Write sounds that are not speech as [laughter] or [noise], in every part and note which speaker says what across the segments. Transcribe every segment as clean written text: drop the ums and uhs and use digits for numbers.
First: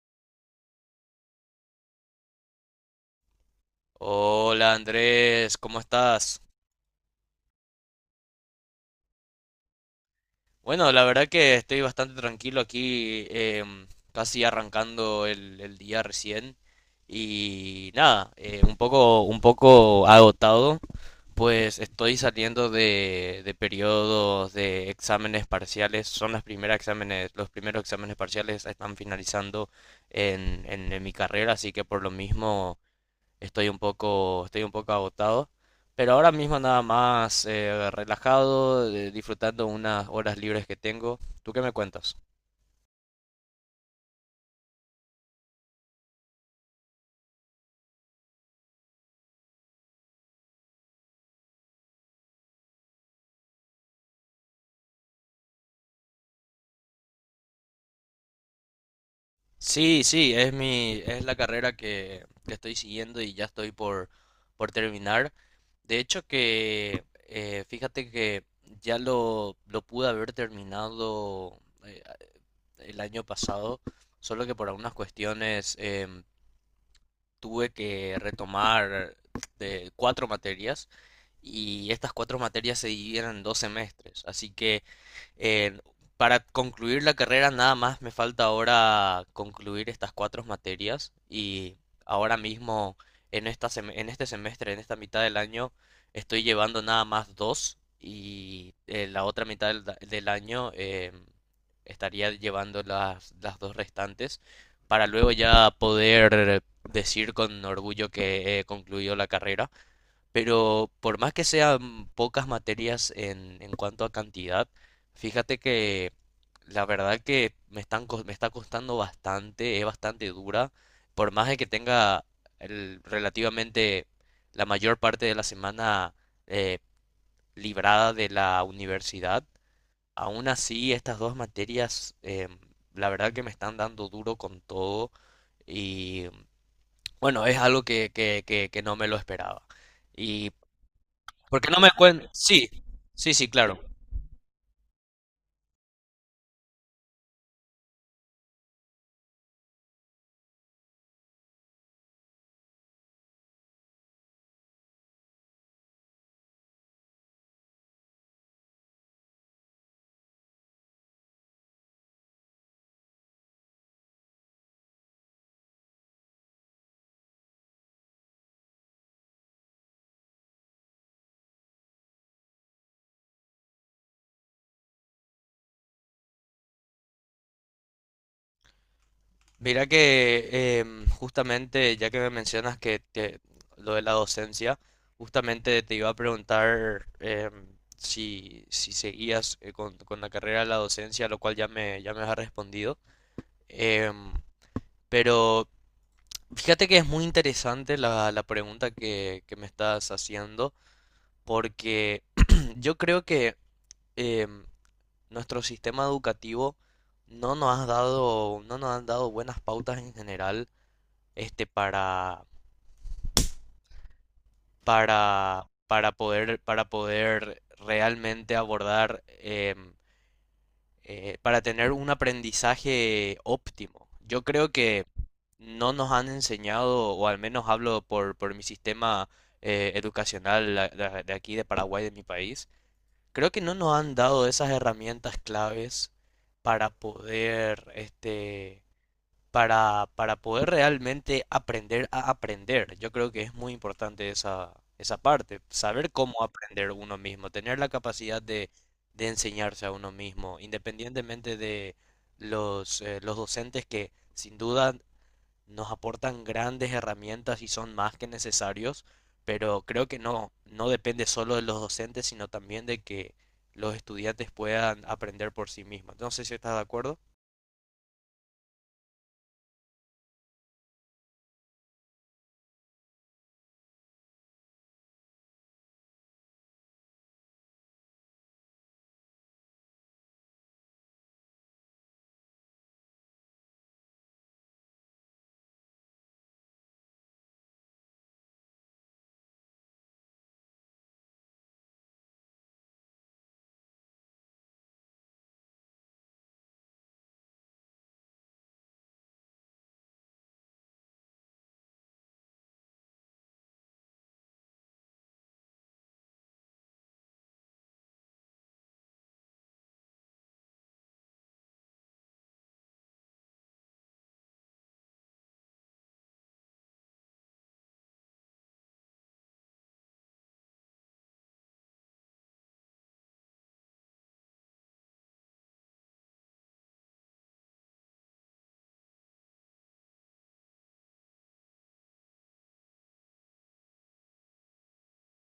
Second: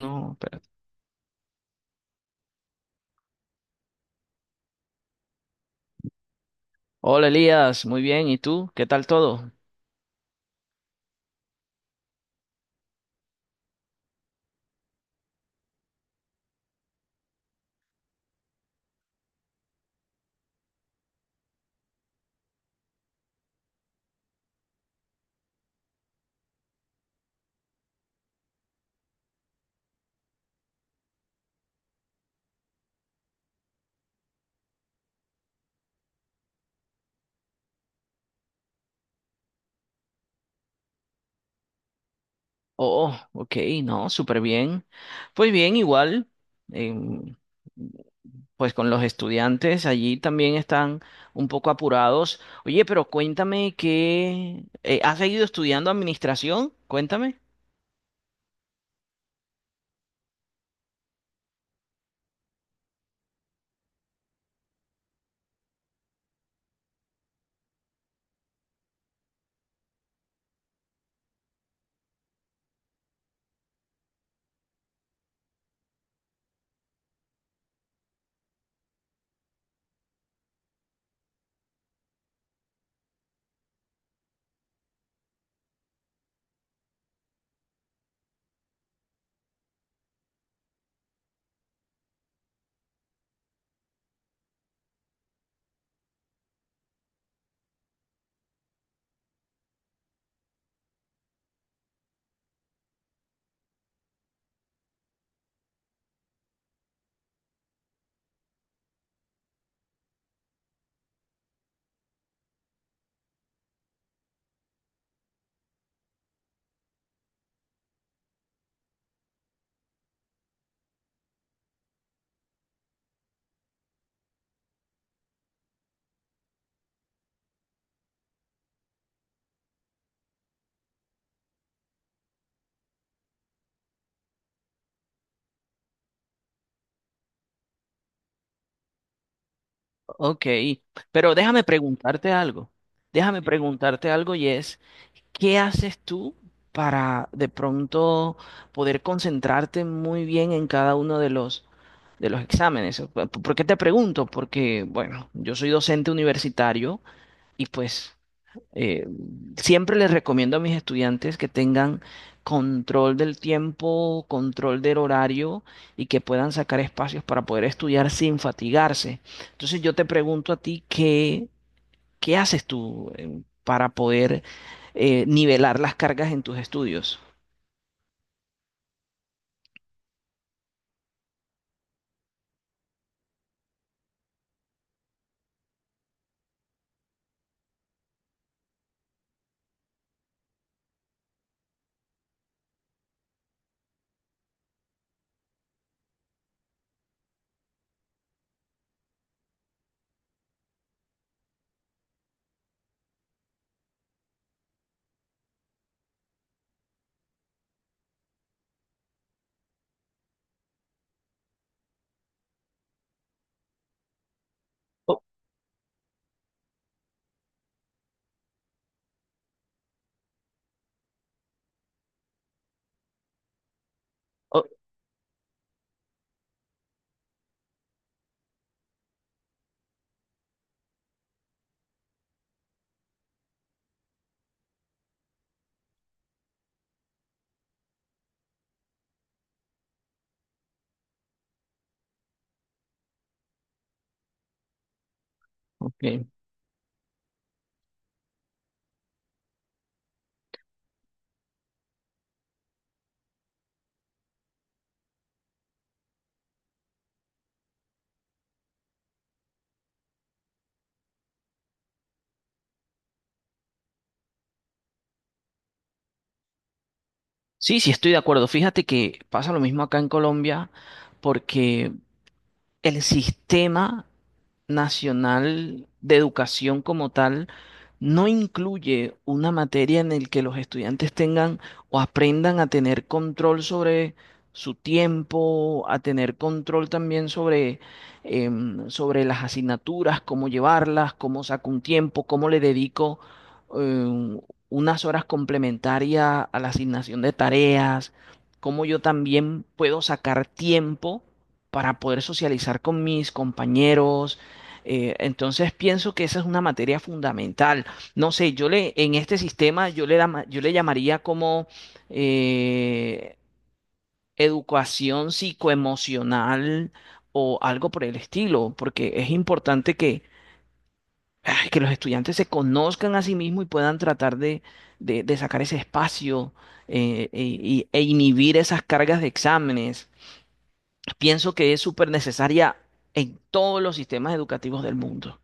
Speaker 1: No, espérate.
Speaker 2: Hola Andrés, ¿cómo estás?
Speaker 1: Hola Elías, muy bien. ¿Y tú? ¿Qué tal todo?
Speaker 2: Bueno, la verdad que estoy bastante tranquilo aquí, casi arrancando el día recién y nada, un poco agotado, pues estoy saliendo de periodos de exámenes parciales, son las primeras exámenes, los primeros exámenes parciales están finalizando en, en mi carrera, así que por lo mismo estoy un poco, estoy un poco agotado, pero ahora mismo nada más relajado, disfrutando unas horas libres que tengo. ¿Tú qué me cuentas?
Speaker 1: Oh, oh, ok, no, súper bien. Pues bien, igual, em, pues con los estudiantes allí también están un poco apurados. Oye, pero cuéntame, ¿que has seguido estudiando administración? Cuéntame.
Speaker 2: Sí, sí, es mi, es la carrera que estoy siguiendo y ya estoy por terminar. De hecho que, fíjate que ya lo pude haber terminado eh, el año pasado, solo que por algunas cuestiones tuve que retomar de cuatro materias y estas cuatro materias se dividieron en dos semestres. Así que eh, para concluir la carrera nada más me falta ahora concluir estas cuatro materias y ahora mismo en en este semestre, en esta mitad del año, estoy llevando nada más dos y la otra mitad del año estaría llevando las dos restantes para luego ya poder decir con orgullo que he concluido la carrera. Pero por más que sean pocas materias en cuanto a cantidad, fíjate que la verdad que me me está costando bastante, es bastante dura, por más de que tenga relativamente la mayor parte de la semana eh, librada de la universidad, aún así estas dos materias la verdad que me están dando duro con todo y bueno, es algo que no me lo esperaba.
Speaker 1: Ok,
Speaker 2: Y
Speaker 1: pero déjame
Speaker 2: porque no me cuentas.
Speaker 1: preguntarte
Speaker 2: Sí,
Speaker 1: algo.
Speaker 2: sí,
Speaker 1: Déjame
Speaker 2: sí, claro.
Speaker 1: preguntarte algo y es, ¿qué haces tú para de pronto poder concentrarte muy bien en cada uno de los exámenes? ¿Por qué te pregunto? Porque, bueno, yo soy docente universitario y pues eh, siempre les recomiendo a mis estudiantes que tengan control del tiempo, control del horario y que puedan sacar espacios para poder estudiar sin fatigarse. Entonces yo te pregunto a ti, ¿qué haces tú para poder nivelar las cargas en tus estudios?
Speaker 2: Mira que justamente, ya que me mencionas lo de la docencia, justamente te iba a preguntar si, si seguías con la carrera de la docencia, lo cual ya me has respondido. Em, pero fíjate que es muy interesante la, la pregunta que me estás haciendo, porque [clears throat] yo creo que em, nuestro sistema educativo no nos ha dado, no nos han dado buenas pautas en general, este,
Speaker 1: Oh,
Speaker 2: para poder realmente abordar, para tener un aprendizaje óptimo. Yo
Speaker 1: oh,
Speaker 2: creo que no nos han enseñado, o al menos hablo por mi sistema educacional de aquí, de Paraguay, de mi país, creo que no nos han dado esas herramientas claves para poder, este, para poder realmente aprender a aprender. Yo creo que es muy importante esa, esa parte, saber
Speaker 1: ok.
Speaker 2: cómo aprender uno mismo, tener la capacidad de enseñarse a uno mismo, independientemente de los docentes que sin duda nos aportan grandes herramientas y son más que necesarios, pero creo que no, no depende solo de los docentes, sino también de que los estudiantes puedan aprender por sí mismos. No sé si estás de acuerdo.
Speaker 1: Sí, sí, estoy de acuerdo. Fíjate que pasa lo mismo acá en Colombia, porque el sistema nacional de educación como tal no incluye una materia en el que los estudiantes tengan o aprendan a tener control sobre su tiempo, a tener control también sobre, sobre las asignaturas, cómo llevarlas, cómo saco un tiempo, cómo le dedico em, unas horas complementarias a la asignación de tareas, cómo yo también puedo sacar tiempo para poder socializar con mis compañeros. Entonces pienso que esa es una materia fundamental. No sé, en este sistema yo le llamaría como eh, educación psicoemocional o algo por el estilo, porque es importante que, ay, que los estudiantes se conozcan a sí mismos y puedan tratar de sacar ese espacio e inhibir esas cargas de exámenes. Pienso que es súper necesaria en todos los sistemas educativos del mundo.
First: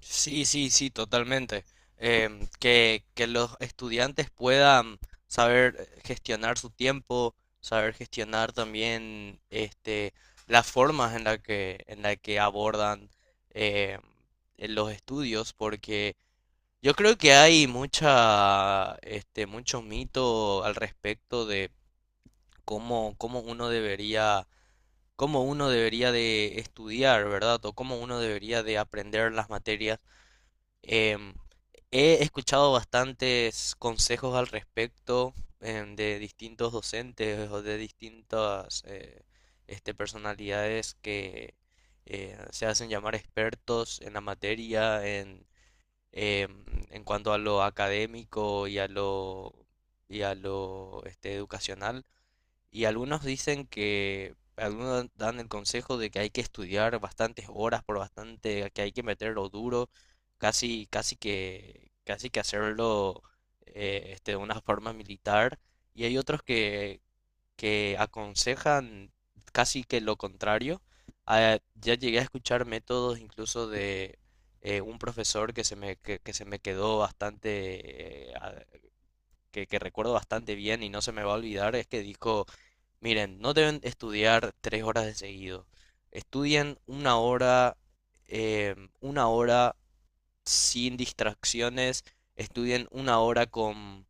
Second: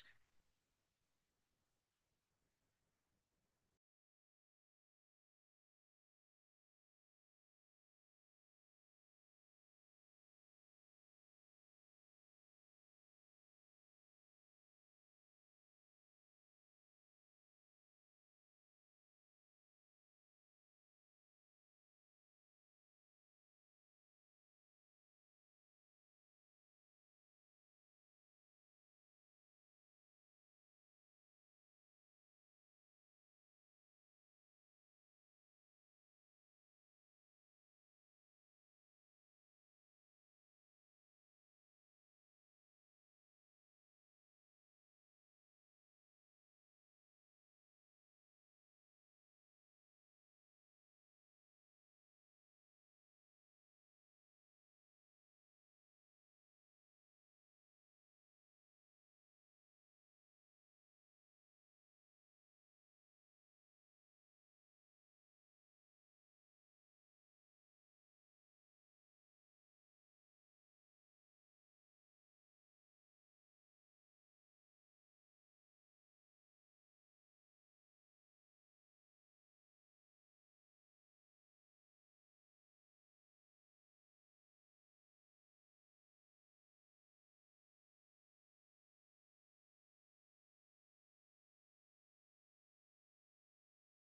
Speaker 2: Sí, sí, sí, totalmente. Que los estudiantes puedan saber gestionar su tiempo, saber gestionar también este, las formas en la que abordan em, los estudios, porque yo creo que hay mucha, este, mucho mito al respecto de cómo, cómo uno debería de estudiar, ¿verdad? O cómo uno debería de aprender las materias. Em, He escuchado bastantes consejos al respecto de distintos docentes o de distintas este, personalidades que se hacen llamar expertos en la materia, en, em, en cuanto a lo académico y a lo este, educacional. Y algunos dicen que, algunos dan el consejo de que hay que estudiar bastantes horas por bastante, que hay que meterlo duro, casi, casi que hacerlo este, de una forma militar. Y hay otros que aconsejan casi que lo contrario. Ah, ya llegué a escuchar métodos incluso de un profesor que se me quedó bastante, que recuerdo bastante bien y no se me va a olvidar, es que dijo: miren, no deben estudiar tres horas de seguido. Estudien una hora, una hora sin distracciones. Estudien una hora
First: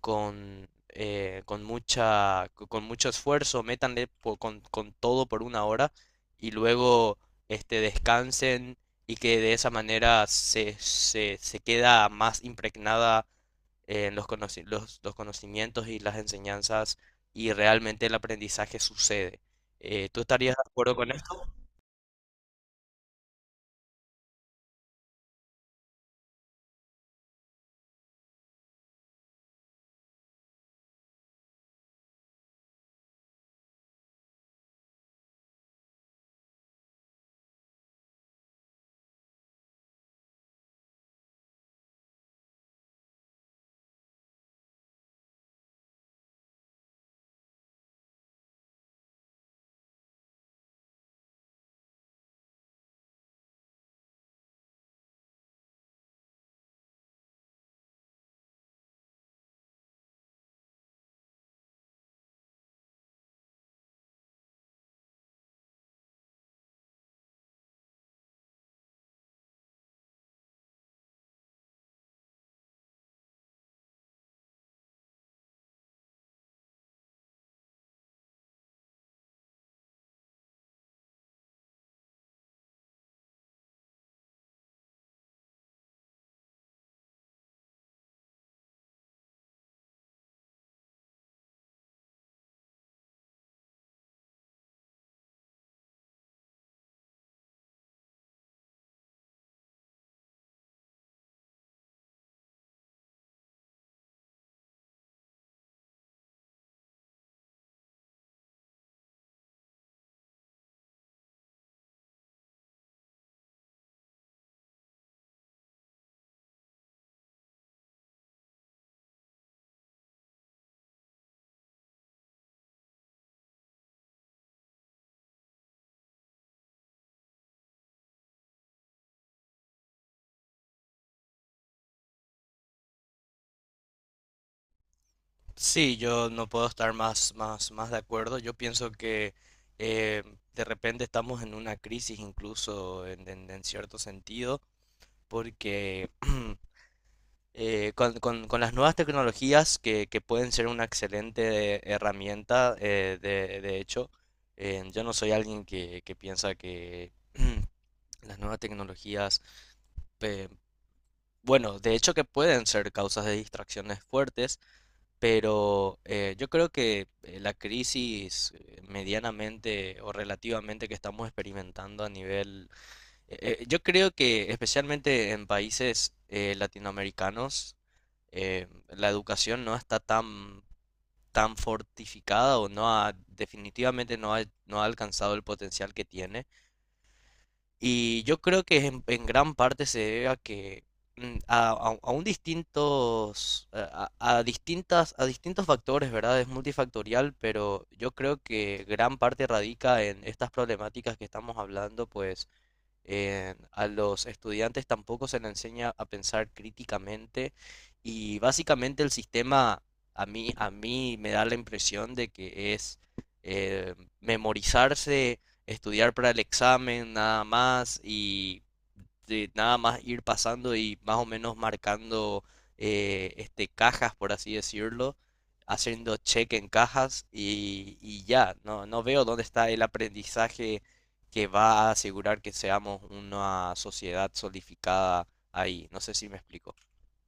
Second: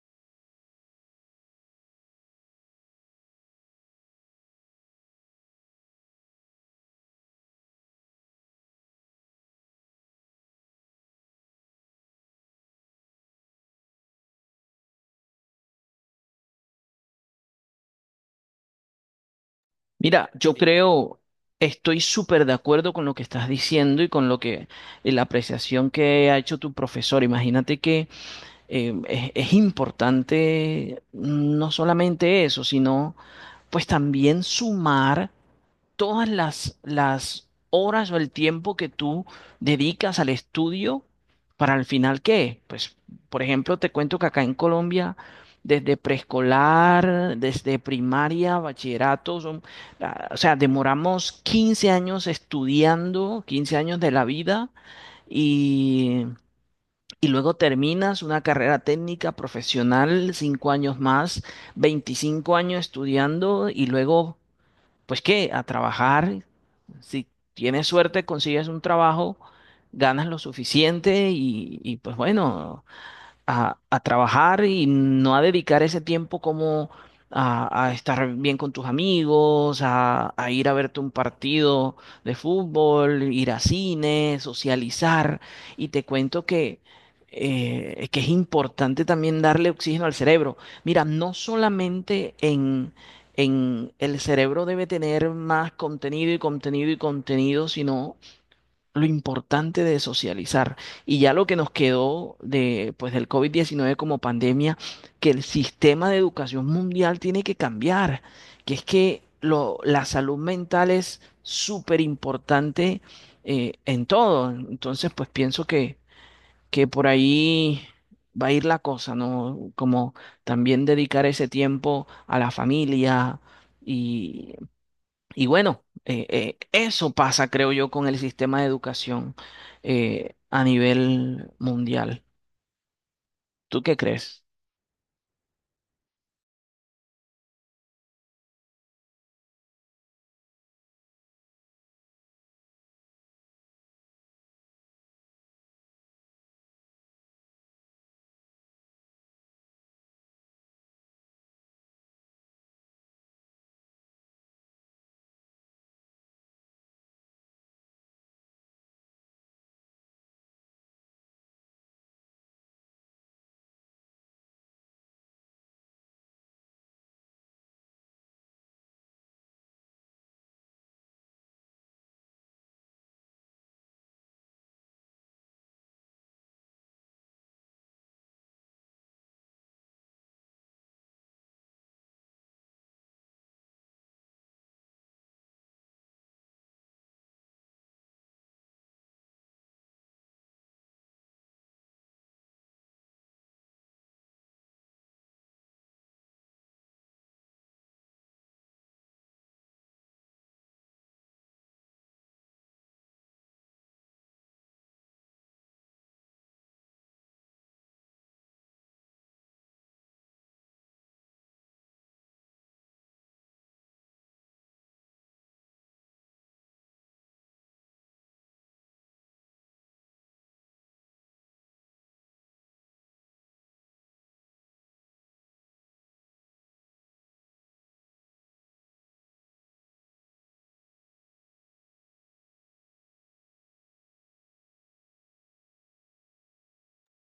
Speaker 2: con mucha, con mucho esfuerzo, con todo por una hora y luego este, descansen y que de esa manera se, se, se queda más impregnada en los, los conocimientos y las enseñanzas y realmente el aprendizaje sucede. ¿Tú
Speaker 1: Mira, yo
Speaker 2: estarías de acuerdo con
Speaker 1: creo,
Speaker 2: eso?
Speaker 1: estoy súper de acuerdo con lo que estás diciendo y con lo que la apreciación que ha hecho tu profesor. Imagínate que es importante, no solamente eso, sino pues también sumar todas las horas o el tiempo que tú dedicas al estudio. ¿Para al final qué? Pues, por ejemplo, te cuento que acá en Colombia, desde preescolar, desde primaria, bachillerato, o sea, demoramos 15 años estudiando, 15 años de la vida, y... y luego terminas una carrera técnica profesional, 5 años más, 25 años estudiando. Y luego, pues qué, a trabajar. Si tienes suerte, consigues un trabajo, ganas lo suficiente y, pues bueno, a trabajar y no a dedicar ese tiempo como a estar bien con tus amigos, a ir a verte un partido de fútbol, ir a cine, socializar. Y te cuento que es importante también darle oxígeno al cerebro. Mira, no solamente en... en el cerebro debe tener más contenido y contenido y contenido, sino lo importante de socializar. Y ya lo que nos quedó de, pues, del COVID-19 como pandemia, que el sistema de educación mundial tiene que cambiar, que es que lo, la salud mental es súper importante en todo. Entonces, pues pienso que por ahí va a ir la cosa, ¿no? Como también dedicar ese tiempo a la familia y bueno, eso pasa, creo yo, con el sistema de educación a nivel mundial. ¿Tú qué crees?
Speaker 2: Sí, yo no puedo estar más, más, más de acuerdo. Yo pienso que eh, de repente estamos en una crisis incluso en, en cierto sentido, porque [clears throat] con, con las nuevas tecnologías que pueden ser una excelente herramienta, de hecho, yo no soy alguien que piensa que [clears throat] las nuevas tecnologías, eh, bueno, de hecho que pueden ser causas de distracciones fuertes, pero yo creo que la crisis medianamente o relativamente que estamos experimentando a nivel, yo creo que especialmente en países latinoamericanos, la educación no está tan, tan fortificada o no ha, definitivamente no ha, no ha alcanzado el potencial que tiene. Y yo creo que en gran parte se debe a que mm, a, a un distintos a, a distintas a distintos factores, ¿verdad? Es multifactorial, pero yo creo que gran parte radica en estas problemáticas que estamos hablando, pues a los estudiantes tampoco se les enseña a pensar críticamente y básicamente el sistema a mí me da la impresión de que es memorizarse, estudiar para el examen nada más y de nada más ir pasando y más o menos marcando este, cajas, por así decirlo, haciendo check en cajas y ya, no, no veo dónde está el aprendizaje que va a asegurar que seamos una sociedad solidificada ahí. No sé si me explico.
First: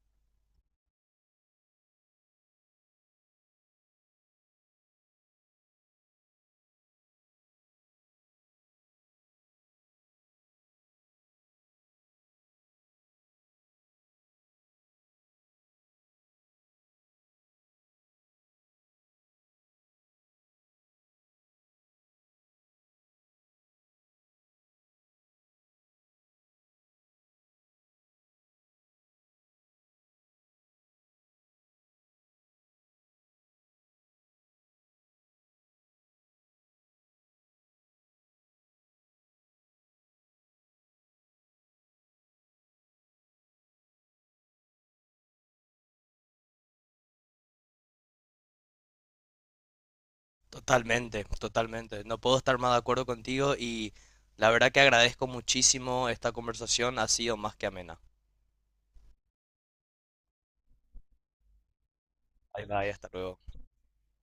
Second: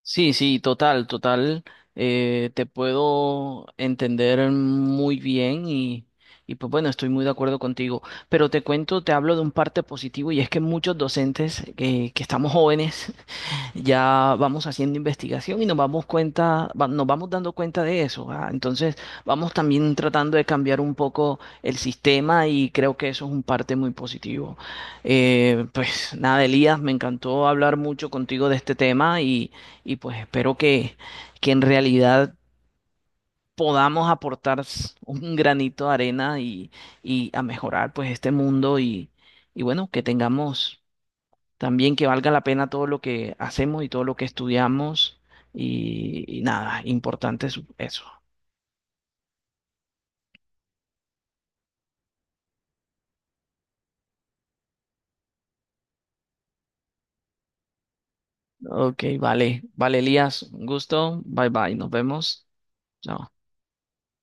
Speaker 1: Sí, sí, total, total. Te puedo entender muy bien y pues bueno, estoy muy de acuerdo contigo. Pero te cuento, te hablo de un parte positivo, y es que muchos docentes que estamos jóvenes ya vamos haciendo investigación y nos vamos dando cuenta de eso. Ah, entonces, vamos también tratando de cambiar un poco el sistema y creo que eso es un parte muy positivo. Pues nada, Elías, me encantó hablar mucho contigo de este tema y pues espero que en realidad podamos aportar un granito de arena y a mejorar pues este mundo y bueno, que tengamos también que valga la pena todo lo que hacemos y todo lo que estudiamos y nada, importante es eso.
Speaker 2: Totalmente, totalmente. No puedo estar más de acuerdo contigo y la verdad que agradezco muchísimo esta conversación. Ha sido más que amena.
Speaker 1: Ok, vale, vale, Elías, un gusto, bye bye, nos vemos.
Speaker 2: Bye bye, hasta
Speaker 1: Chao.
Speaker 2: luego.